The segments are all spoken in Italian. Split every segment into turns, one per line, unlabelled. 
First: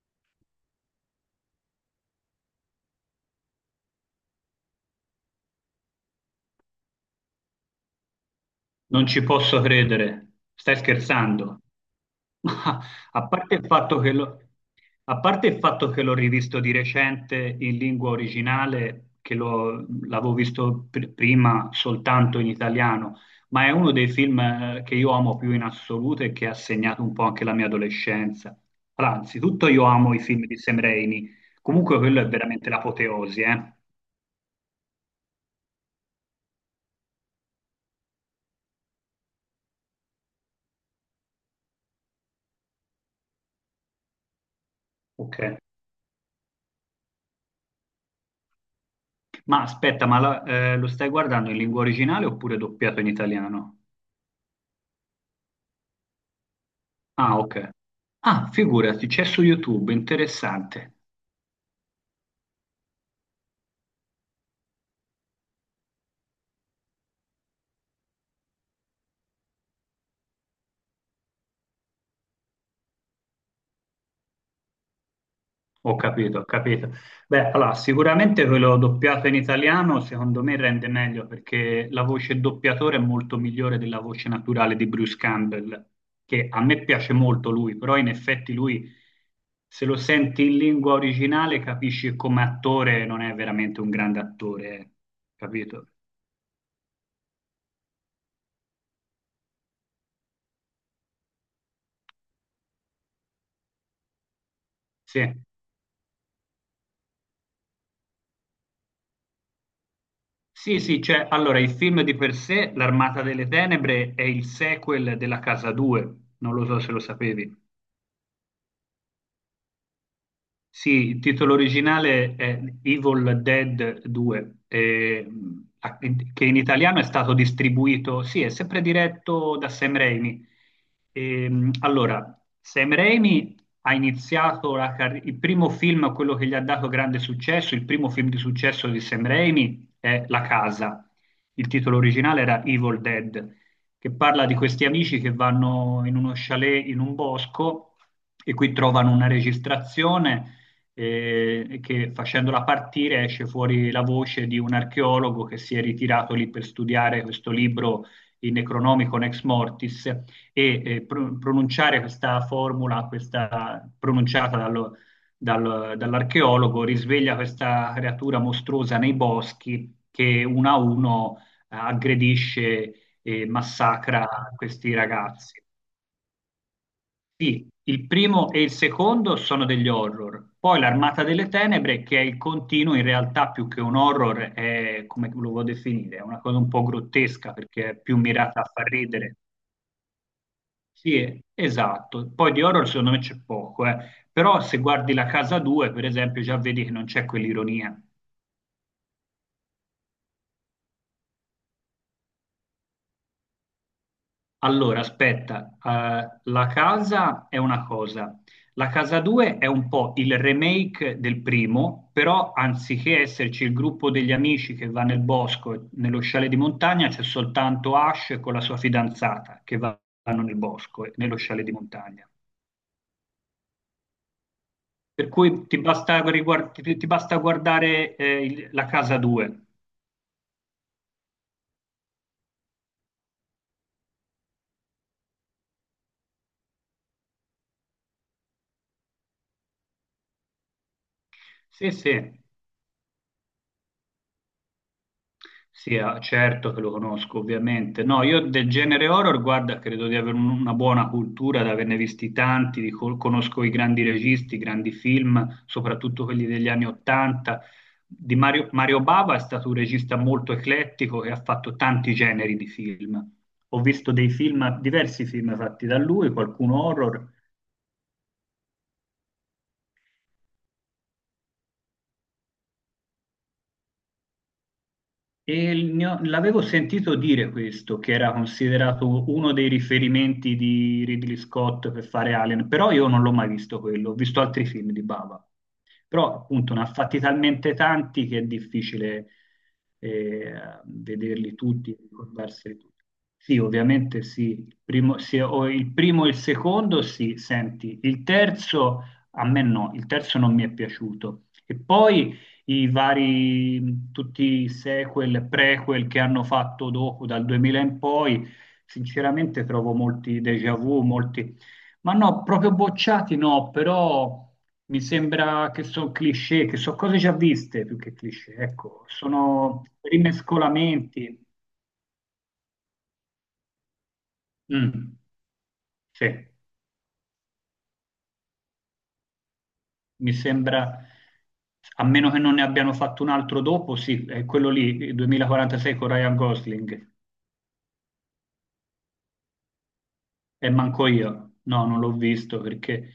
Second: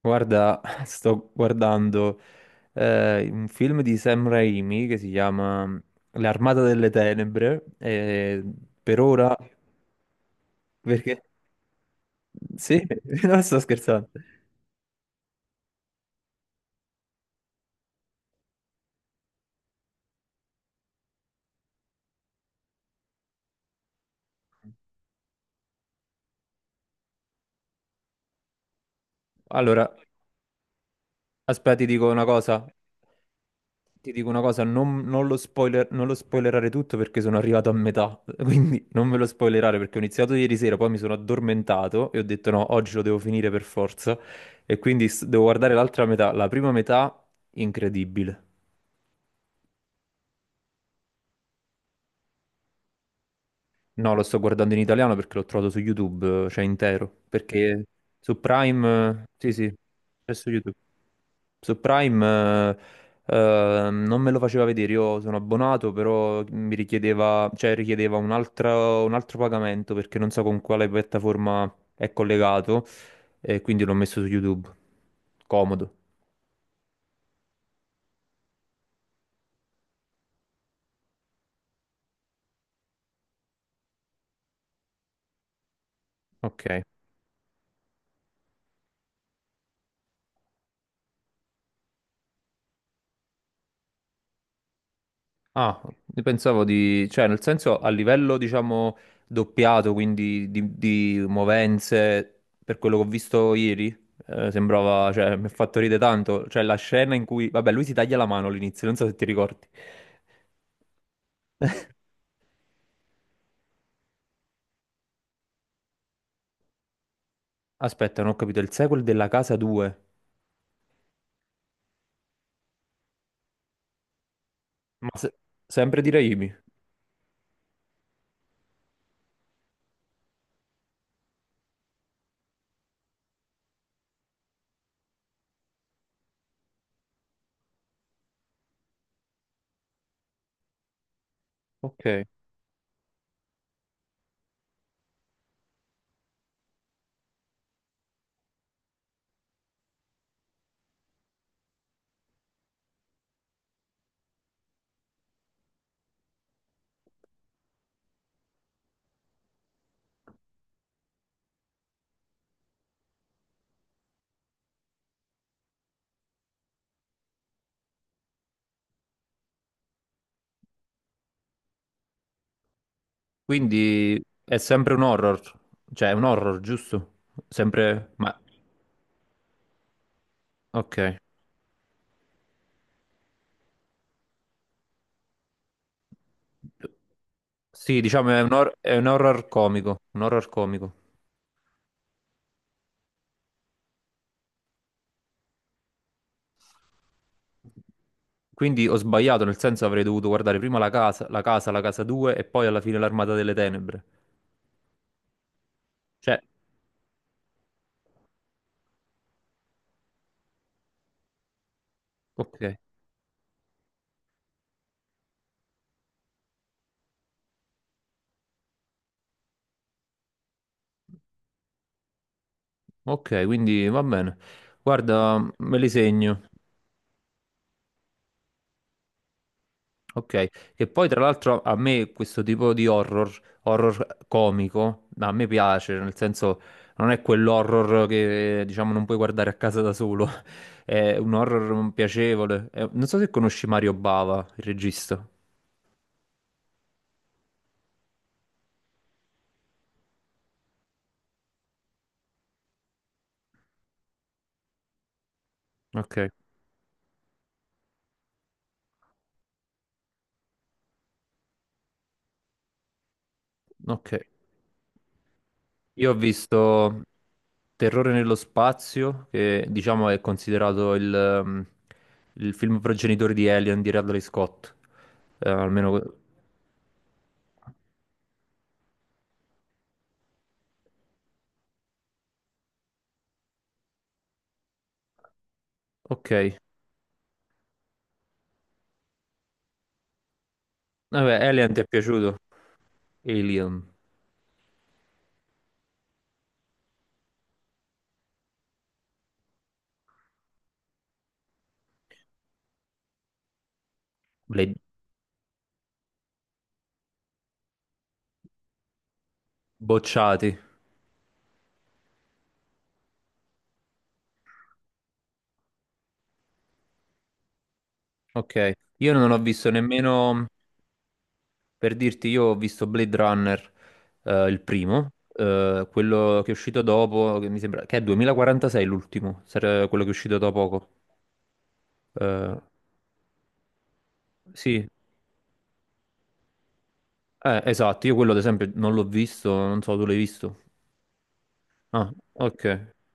Guarda, sto guardando un film di Sam Raimi che si chiama L'Armata delle Tenebre, e per
Non ci
ora,
posso credere, stai
perché...
scherzando. Ma
Sì,
a
non
parte
sto
il fatto
scherzando.
che l'ho a parte il fatto che l'ho rivisto di recente in lingua originale, che l'avevo visto prima soltanto in italiano, ma è uno dei film che io amo più in assoluto e che ha segnato un po' anche la mia adolescenza. Allora, anzitutto io
Allora,
amo i film di Sam Raimi,
aspetta, ti
comunque
dico
quello
una
è
cosa.
veramente l'apoteosi, eh?
Ti dico una cosa, non lo spoilerare tutto perché sono arrivato a metà, quindi non me lo spoilerare perché ho iniziato ieri sera, poi mi sono addormentato e ho detto no, oggi lo devo finire per forza e quindi
Ok.
devo guardare l'altra metà, la prima metà incredibile.
Ma aspetta, ma lo stai guardando in lingua originale oppure doppiato in italiano?
No, lo sto guardando in italiano perché l'ho trovato su YouTube, cioè intero,
Ah, ok.
perché su
Ah, figurati,
Prime,
c'è su
sì sì,
YouTube,
è su YouTube.
interessante.
Su Prime non me lo faceva vedere, io sono abbonato, però mi richiedeva, cioè richiedeva un altro pagamento perché non so con quale piattaforma è collegato, e quindi l'ho messo su YouTube. Comodo.
Ho capito, ho capito. Beh, allora, sicuramente quello doppiato in italiano secondo me rende meglio perché la voce doppiatore è molto migliore della voce naturale di Bruce Campbell, che a
Ok.
me piace molto lui, però in effetti lui, se lo senti in lingua originale, capisci che come attore non è veramente un grande attore,
Ah,
capito?
io pensavo di, cioè nel senso a livello diciamo doppiato, quindi di movenze, per quello che ho visto ieri, sembrava,
Sì.
cioè mi ha fatto ridere tanto, cioè la scena in cui, vabbè lui si taglia la mano all'inizio, non so se ti ricordi.
Sì, sì, cioè, allora il film di per sé, L'Armata delle Tenebre, è il sequel della Casa 2, non lo so se lo sapevi.
Aspetta, non ho capito, il sequel della casa 2,
Sì, il titolo originale è Evil Dead 2,
ma se- sempre di
che
Raimi,
in italiano è stato distribuito, sì, è sempre diretto da Sam Raimi. Allora, Sam Raimi ha iniziato il primo film, quello che gli ha dato grande successo, il primo film di successo di Sam Raimi è La Casa. Il titolo
ok.
originale era Evil Dead, che parla di questi amici che vanno in uno chalet in un bosco e qui trovano una registrazione che facendola partire esce fuori la voce di un archeologo che si è ritirato lì per studiare questo libro, il Necronomicon ex mortis, e pronunciare questa formula, questa pronunciata dall'archeologo, risveglia questa creatura mostruosa nei boschi che uno a uno aggredisce e
Quindi
massacra
è sempre
questi
un horror,
ragazzi.
cioè è un horror, giusto?
Sì, il
Sempre, ma
primo e il secondo sono degli horror, poi
ok.
l'Armata delle Tenebre, che è il continuo, in realtà più che un horror, è come lo vuoi definire, è una cosa un po' grottesca perché è
Sì,
più
diciamo è un,
mirata a far
è un
ridere.
horror comico, un horror comico.
Sì, esatto. Poi di horror secondo me c'è poco, eh. Però se guardi La Casa 2, per esempio, già vedi che non c'è quell'ironia.
Quindi ho sbagliato, nel senso avrei dovuto guardare prima la casa, la casa 2 e poi alla fine l'Armata delle Tenebre.
Allora, aspetta,
Cioè,
la casa è una cosa, la casa 2 è un po' il remake del primo, però
ok,
anziché esserci il gruppo degli amici che va nel bosco, e nello scialle di montagna, c'è soltanto Ash con la sua fidanzata che vanno nel bosco, e nello scialle di montagna.
ok, quindi va bene.
Per
Guarda,
cui
me
ti
li
basta,
segno.
ti basta guardare la casa 2.
Ok, che poi tra l'altro a me questo tipo di horror, horror comico, ma a me piace, nel senso non è quell'horror che diciamo non puoi guardare a casa da solo, è un
Sì,
horror
sì,
piacevole. Non so se conosci Mario Bava, il regista.
Sì, ah, certo che lo conosco, ovviamente. No, io del genere horror, guarda, credo di avere una buona cultura, di averne visti tanti, conosco i grandi registi, i grandi film,
Ok.
soprattutto quelli degli anni Ottanta. Di Mario, Mario Bava è stato un regista molto eclettico e ha fatto tanti generi di film. Ho
Ok,
visto dei film, diversi film fatti da
io ho
lui, qualcuno
visto
horror.
Terrore nello spazio, che diciamo è considerato il film progenitore di Alien di Radley Scott.
E
Almeno...
l'avevo sentito dire questo, che era considerato uno dei riferimenti di Ridley Scott per fare Alien, però io non l'ho mai visto quello, ho visto altri film di Baba però
Ok,
appunto ne ha fatti talmente tanti che è difficile eh,
vabbè,
vederli
Alien ti è
tutti,
piaciuto?
ricordarseli tutti. Sì,
Alien,
ovviamente sì, il primo, se ho il primo e il secondo sì, senti, il terzo a me no, il terzo non mi è piaciuto. E poi i vari, tutti i
le
sequel, prequel che hanno fatto dopo dal 2000 in poi, sinceramente trovo molti
bocciati.
déjà vu, molti, ma no, proprio bocciati no, però mi sembra che sono cliché, che sono cose già viste più che cliché,
Ok,
ecco,
io non ho visto
sono
nemmeno,
rimescolamenti.
per dirti, io ho visto Blade Runner, il primo,
Mm, sì,
quello che è uscito dopo, che mi sembra, che è 2046 l'ultimo, quello che è
mi
uscito da poco.
sembra, a meno che non
Eh,
ne abbiano fatto un altro dopo, sì, è quello
sì,
lì, il 2046 con Ryan Gosling,
esatto, io quello ad esempio non l'ho visto, non so, tu l'hai visto?
e manco io, no, non
Ah,
l'ho visto
ok.
perché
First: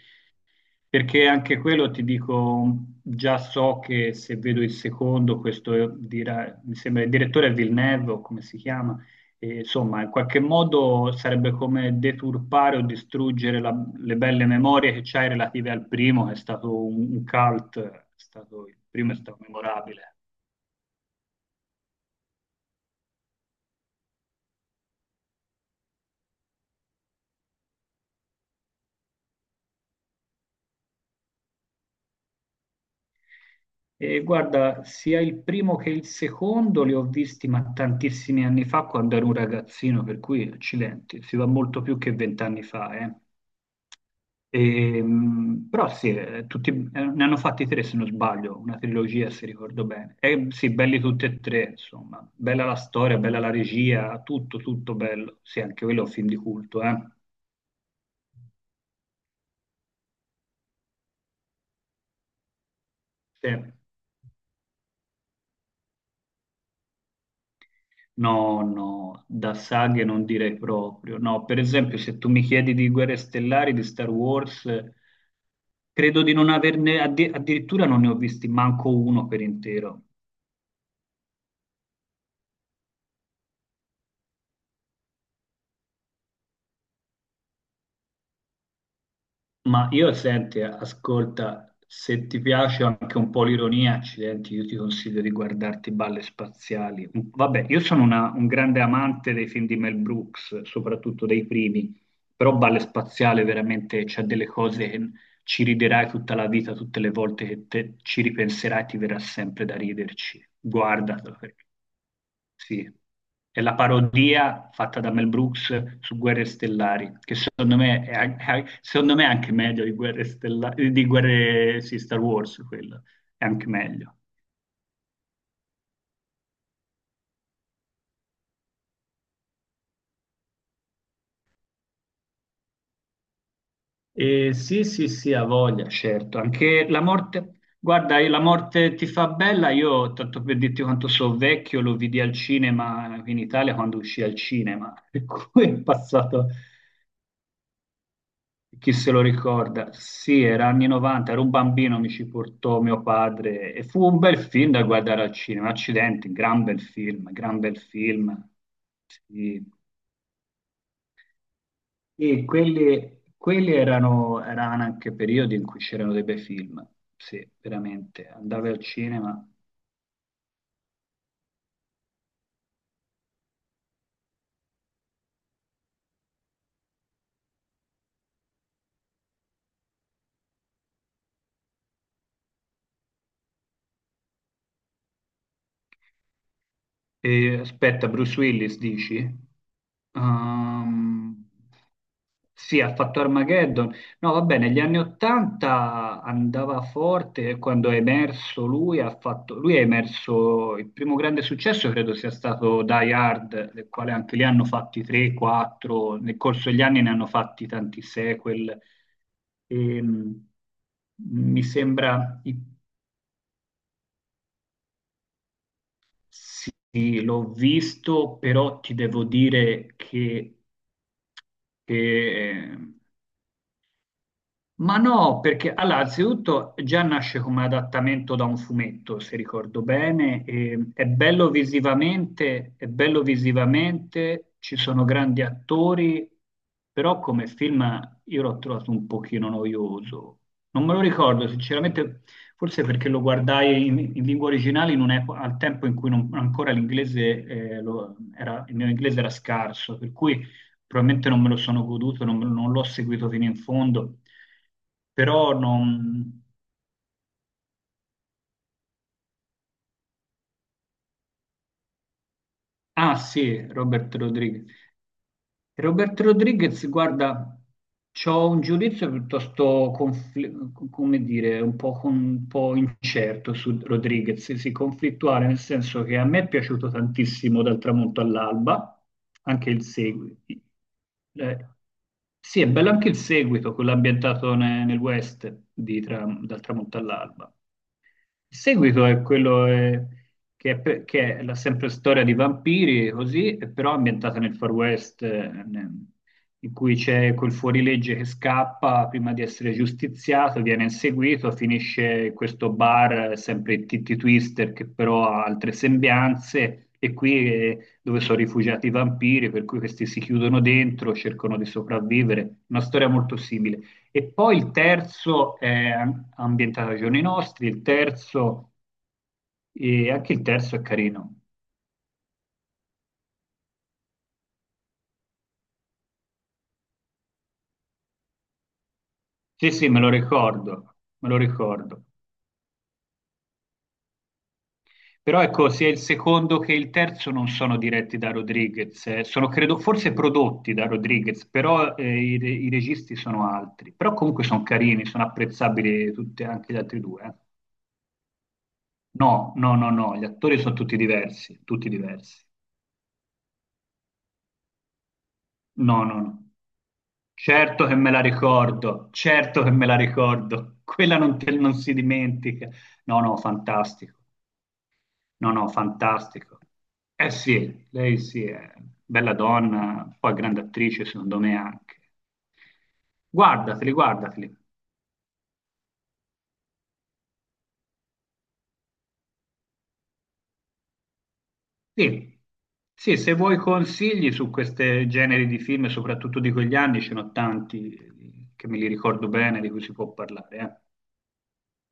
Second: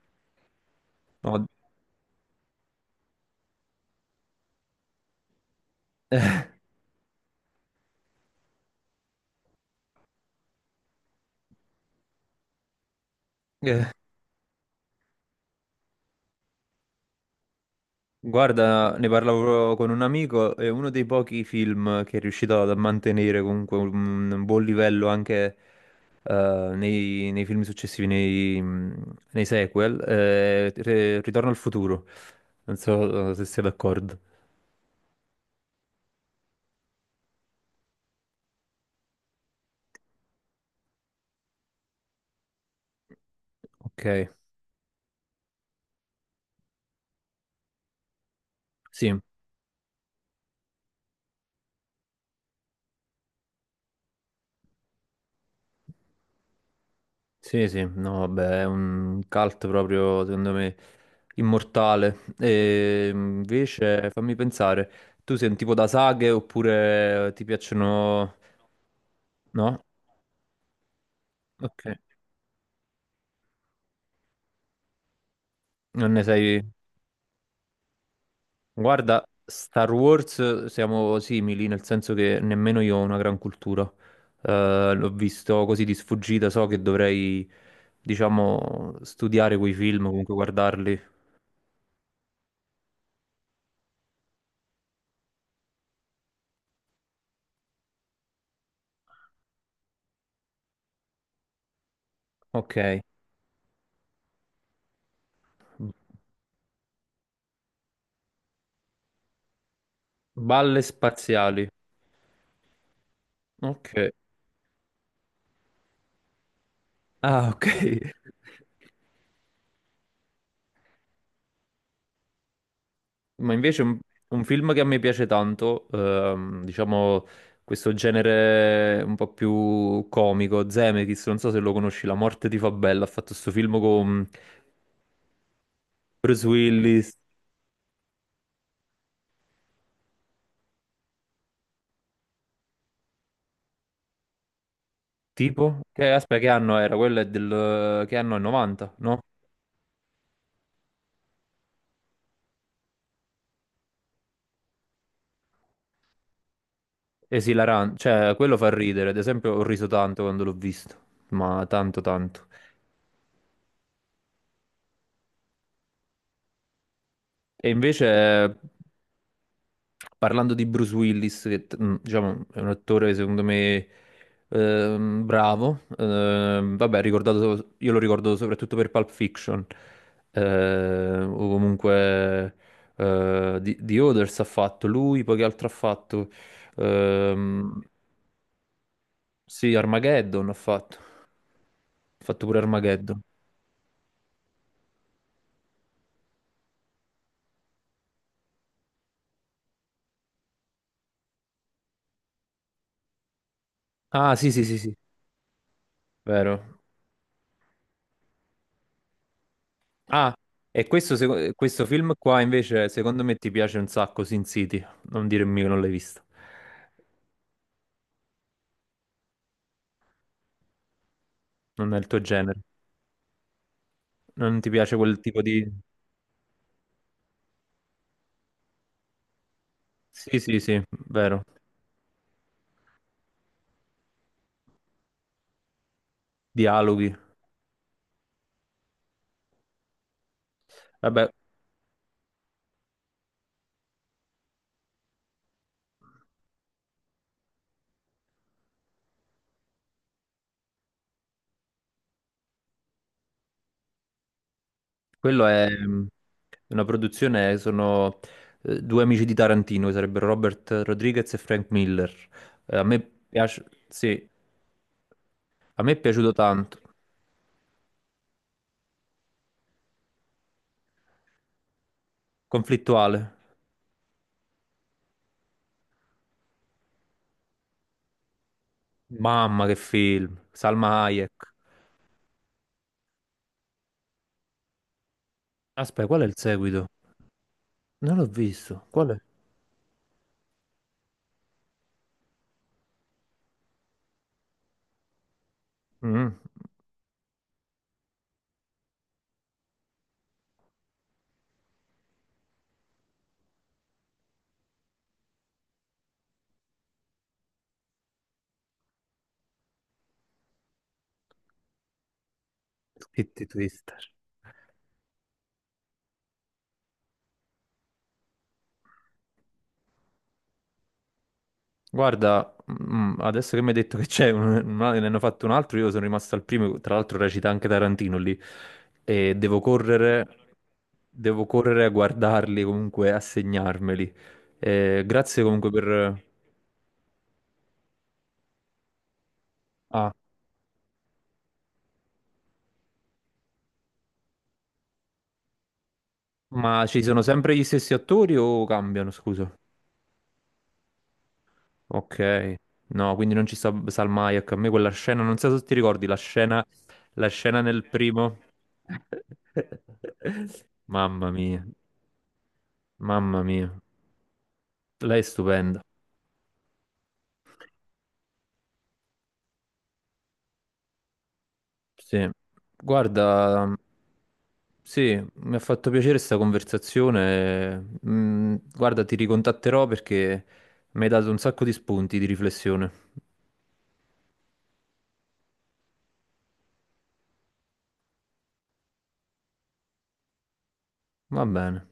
perché
No,
anche quello ti dico, già so che se vedo il secondo, questo dirà, mi sembra il direttore è Villeneuve, o come si chiama, e, insomma, in qualche modo sarebbe come deturpare o distruggere le belle memorie che c'hai relative al primo, che è stato un cult, il
guarda, ne
primo è stato
parlavo con un
memorabile.
amico, è uno dei pochi film che è riuscito a mantenere comunque un buon livello anche nei film successivi, nei sequel. Ritorno al futuro. Non so se sei d'accordo.
E guarda, sia il primo che il secondo li ho visti ma tantissimi anni fa quando ero un ragazzino, per cui accidenti, si va molto più che vent'anni fa, eh.
Ok,
Però sì, tutti, ne hanno fatti tre se non sbaglio, una
sì.
trilogia se ricordo bene. E sì, belli tutti e tre, insomma. Bella la storia, bella la regia, tutto, tutto bello. Sì, anche quello è un film di culto, eh.
Sì, sì, no, vabbè, è un cult proprio, secondo me, immortale. E
Sì.
invece, fammi pensare, tu sei un tipo da saghe oppure ti piacciono...
No, no, da
No?
saghe non direi proprio. No, per
Ok,
esempio, se tu mi chiedi di Guerre Stellari, di Star Wars,
non
credo
ne
di non
sai...
averne, addirittura non ne ho visti manco
Guarda,
uno per
Star
intero.
Wars siamo simili, nel senso che nemmeno io ho una gran cultura. L'ho visto così di sfuggita, so che dovrei, diciamo, studiare quei
Ma
film,
io
comunque
senti,
guardarli.
ascolta, se ti piace anche un po' l'ironia, accidenti, io ti consiglio di guardarti Balle Spaziali. Vabbè, io sono un grande amante dei film di Mel Brooks, soprattutto dei primi, però Balle
Ok,
Spaziale veramente c'ha delle cose che ci riderai tutta la vita, tutte le volte che ci ripenserai, ti verrà sempre da riderci.
balle
Guardatelo.
spaziali.
Sì, è la
Ok.
parodia fatta da Mel Brooks su Guerre Stellari, che
Ah, ok.
secondo me è, secondo me è anche meglio di Guerre Stellari, di Guerre, sì, Star Wars, quello è
Ma
anche
invece
meglio.
un film che a me piace tanto, diciamo questo genere un po' più comico, Zemeckis, non so se lo conosci, La morte ti fa bella, ha fatto questo film con
E sì, sì, sì, ha voglia, certo.
Bruce
Anche la
Willis,
morte, guarda, la morte ti fa bella, io tanto per dirti quanto so vecchio, lo vidi al cinema in Italia quando uscì al cinema, per cui
tipo,
è
che aspetta,
passato.
che anno era? Quello è del, che anno è 90,
Chi se
no?
lo ricorda? Sì, era anni 90, ero un bambino, mi ci portò mio padre e fu un bel film da guardare al cinema. Accidenti, gran bel film, gran bel
Esilarante, cioè
film.
quello fa ridere, ad esempio ho
Sì.
riso tanto quando l'ho visto, ma tanto tanto.
E quelli, quelli erano, erano anche periodi in cui c'erano dei bei film. Sì,
E invece
veramente. Andavi al cinema
parlando di Bruce Willis, che diciamo, è un attore secondo me bravo, vabbè, io lo ricordo soprattutto per Pulp Fiction, o comunque The Others ha fatto lui, poi che altro ha fatto?
e
Ehm,
aspetta, Bruce Willis dici?
sì, Armageddon
Ehm,
ha fatto pure
Sì, ha
Armageddon.
fatto Armageddon. No, va bene, negli anni Ottanta andava forte e quando è emerso lui, ha fatto, lui è emerso, il primo grande successo credo sia stato Die Hard, del quale
Ah,
anche lì
sì, sì,
hanno
sì, sì,
fatti 3, 4, nel
vero.
corso degli anni ne hanno fatti tanti sequel.
Ah,
Ehm,
e questo,
Mi
questo film
sembra,
qua invece secondo me ti piace un sacco, Sin City. Non dirmi che non l'hai visto.
sì, l'ho visto, però ti devo dire che
Non è
che
il tuo genere.
ehm,
Non ti piace
ma
quel
no,
tipo di...
perché allora, anzitutto già nasce come adattamento da un fumetto, se ricordo
Sì,
bene,
sì, sì,
e
vero.
è bello visivamente, ci sono grandi attori,
Dialoghi.
però come film io l'ho trovato un pochino noioso. Non me lo
Vabbè,
ricordo, sinceramente, forse perché lo guardai in lingua originale in al tempo in cui ancora l'inglese, era, il mio inglese era scarso, per cui probabilmente non me lo sono goduto, non l'ho seguito fino in fondo,
quello
però
è
non...
una produzione, sono due amici di Tarantino, che sarebbero Robert Rodriguez e Frank Miller. A me
Ah
piace...
sì, Robert
Sì,
Rodriguez.
a me è
Robert
piaciuto tanto.
Rodriguez, guarda, ho un giudizio piuttosto, come dire, un po', un po'
Conflittuale.
incerto su Rodriguez, sì, sì, conflittuale, nel senso che a me è piaciuto tantissimo dal tramonto all'alba,
Mamma
anche
che
il seguito.
film. Salma Hayek.
Eh, sì, è bello anche il seguito, quello ambientato nel, West di
Aspetta, qual è il
dal
seguito?
tramonto all'alba.
Non l'ho
Il
visto.
seguito
Qual è?
è quello che, è, che è la sempre storia di vampiri, così, e però ambientata nel Far West,
Mm.
in cui c'è quel fuorilegge che scappa prima di essere giustiziato, viene inseguito, finisce in questo bar, sempre il Titty Twister, che però ha altre sembianze, e qui dove sono rifugiati i vampiri, per cui questi si chiudono dentro, cercano di sopravvivere. Una storia molto
Titty
simile.
Twister.
E poi il terzo è ambientato ai giorni nostri, il terzo, e anche il terzo è carino.
Guarda, mm, adesso che mi hai detto che c'è, ne hanno fatto un altro, io sono rimasto al primo, tra l'altro recita anche Tarantino lì, e
Sì, sì, me lo ricordo, me lo
devo correre a
ricordo.
guardarli comunque, a segnarmeli.
Però
Grazie comunque
ecco, sia il
per...
secondo che il terzo non sono diretti da Rodriguez, sono credo
Ah,
forse prodotti da Rodriguez, però i, i registi sono altri. Però comunque sono carini, sono apprezzabili tutti, anche gli
ma
altri
ci sono
due, eh.
sempre gli stessi attori o cambiano, scusa?
No, no, no, no, gli attori sono tutti diversi, tutti
Ok,
diversi.
no, quindi non ci sta Salmayak. A me quella scena, non so se ti
No,
ricordi
no, no.
la scena nel
Certo che me la
primo.
ricordo, certo che me la ricordo. Quella
Mamma
non,
mia,
non si dimentica. No, no,
mamma mia,
fantastico.
lei è
No, no,
stupenda.
fantastico. Eh sì, lei sì, è bella donna, poi grande attrice secondo me anche.
Sì, guarda,
Guardateli, guardateli.
sì, mi ha fatto piacere questa conversazione. Mm, guarda, ti ricontatterò perché mi hai dato un sacco di spunti di
Sì,
riflessione.
sì, se vuoi consigli su questi generi di film, soprattutto di quegli anni, ce ne ho tanti che me li ricordo bene, di cui si può parlare, eh.
Va bene.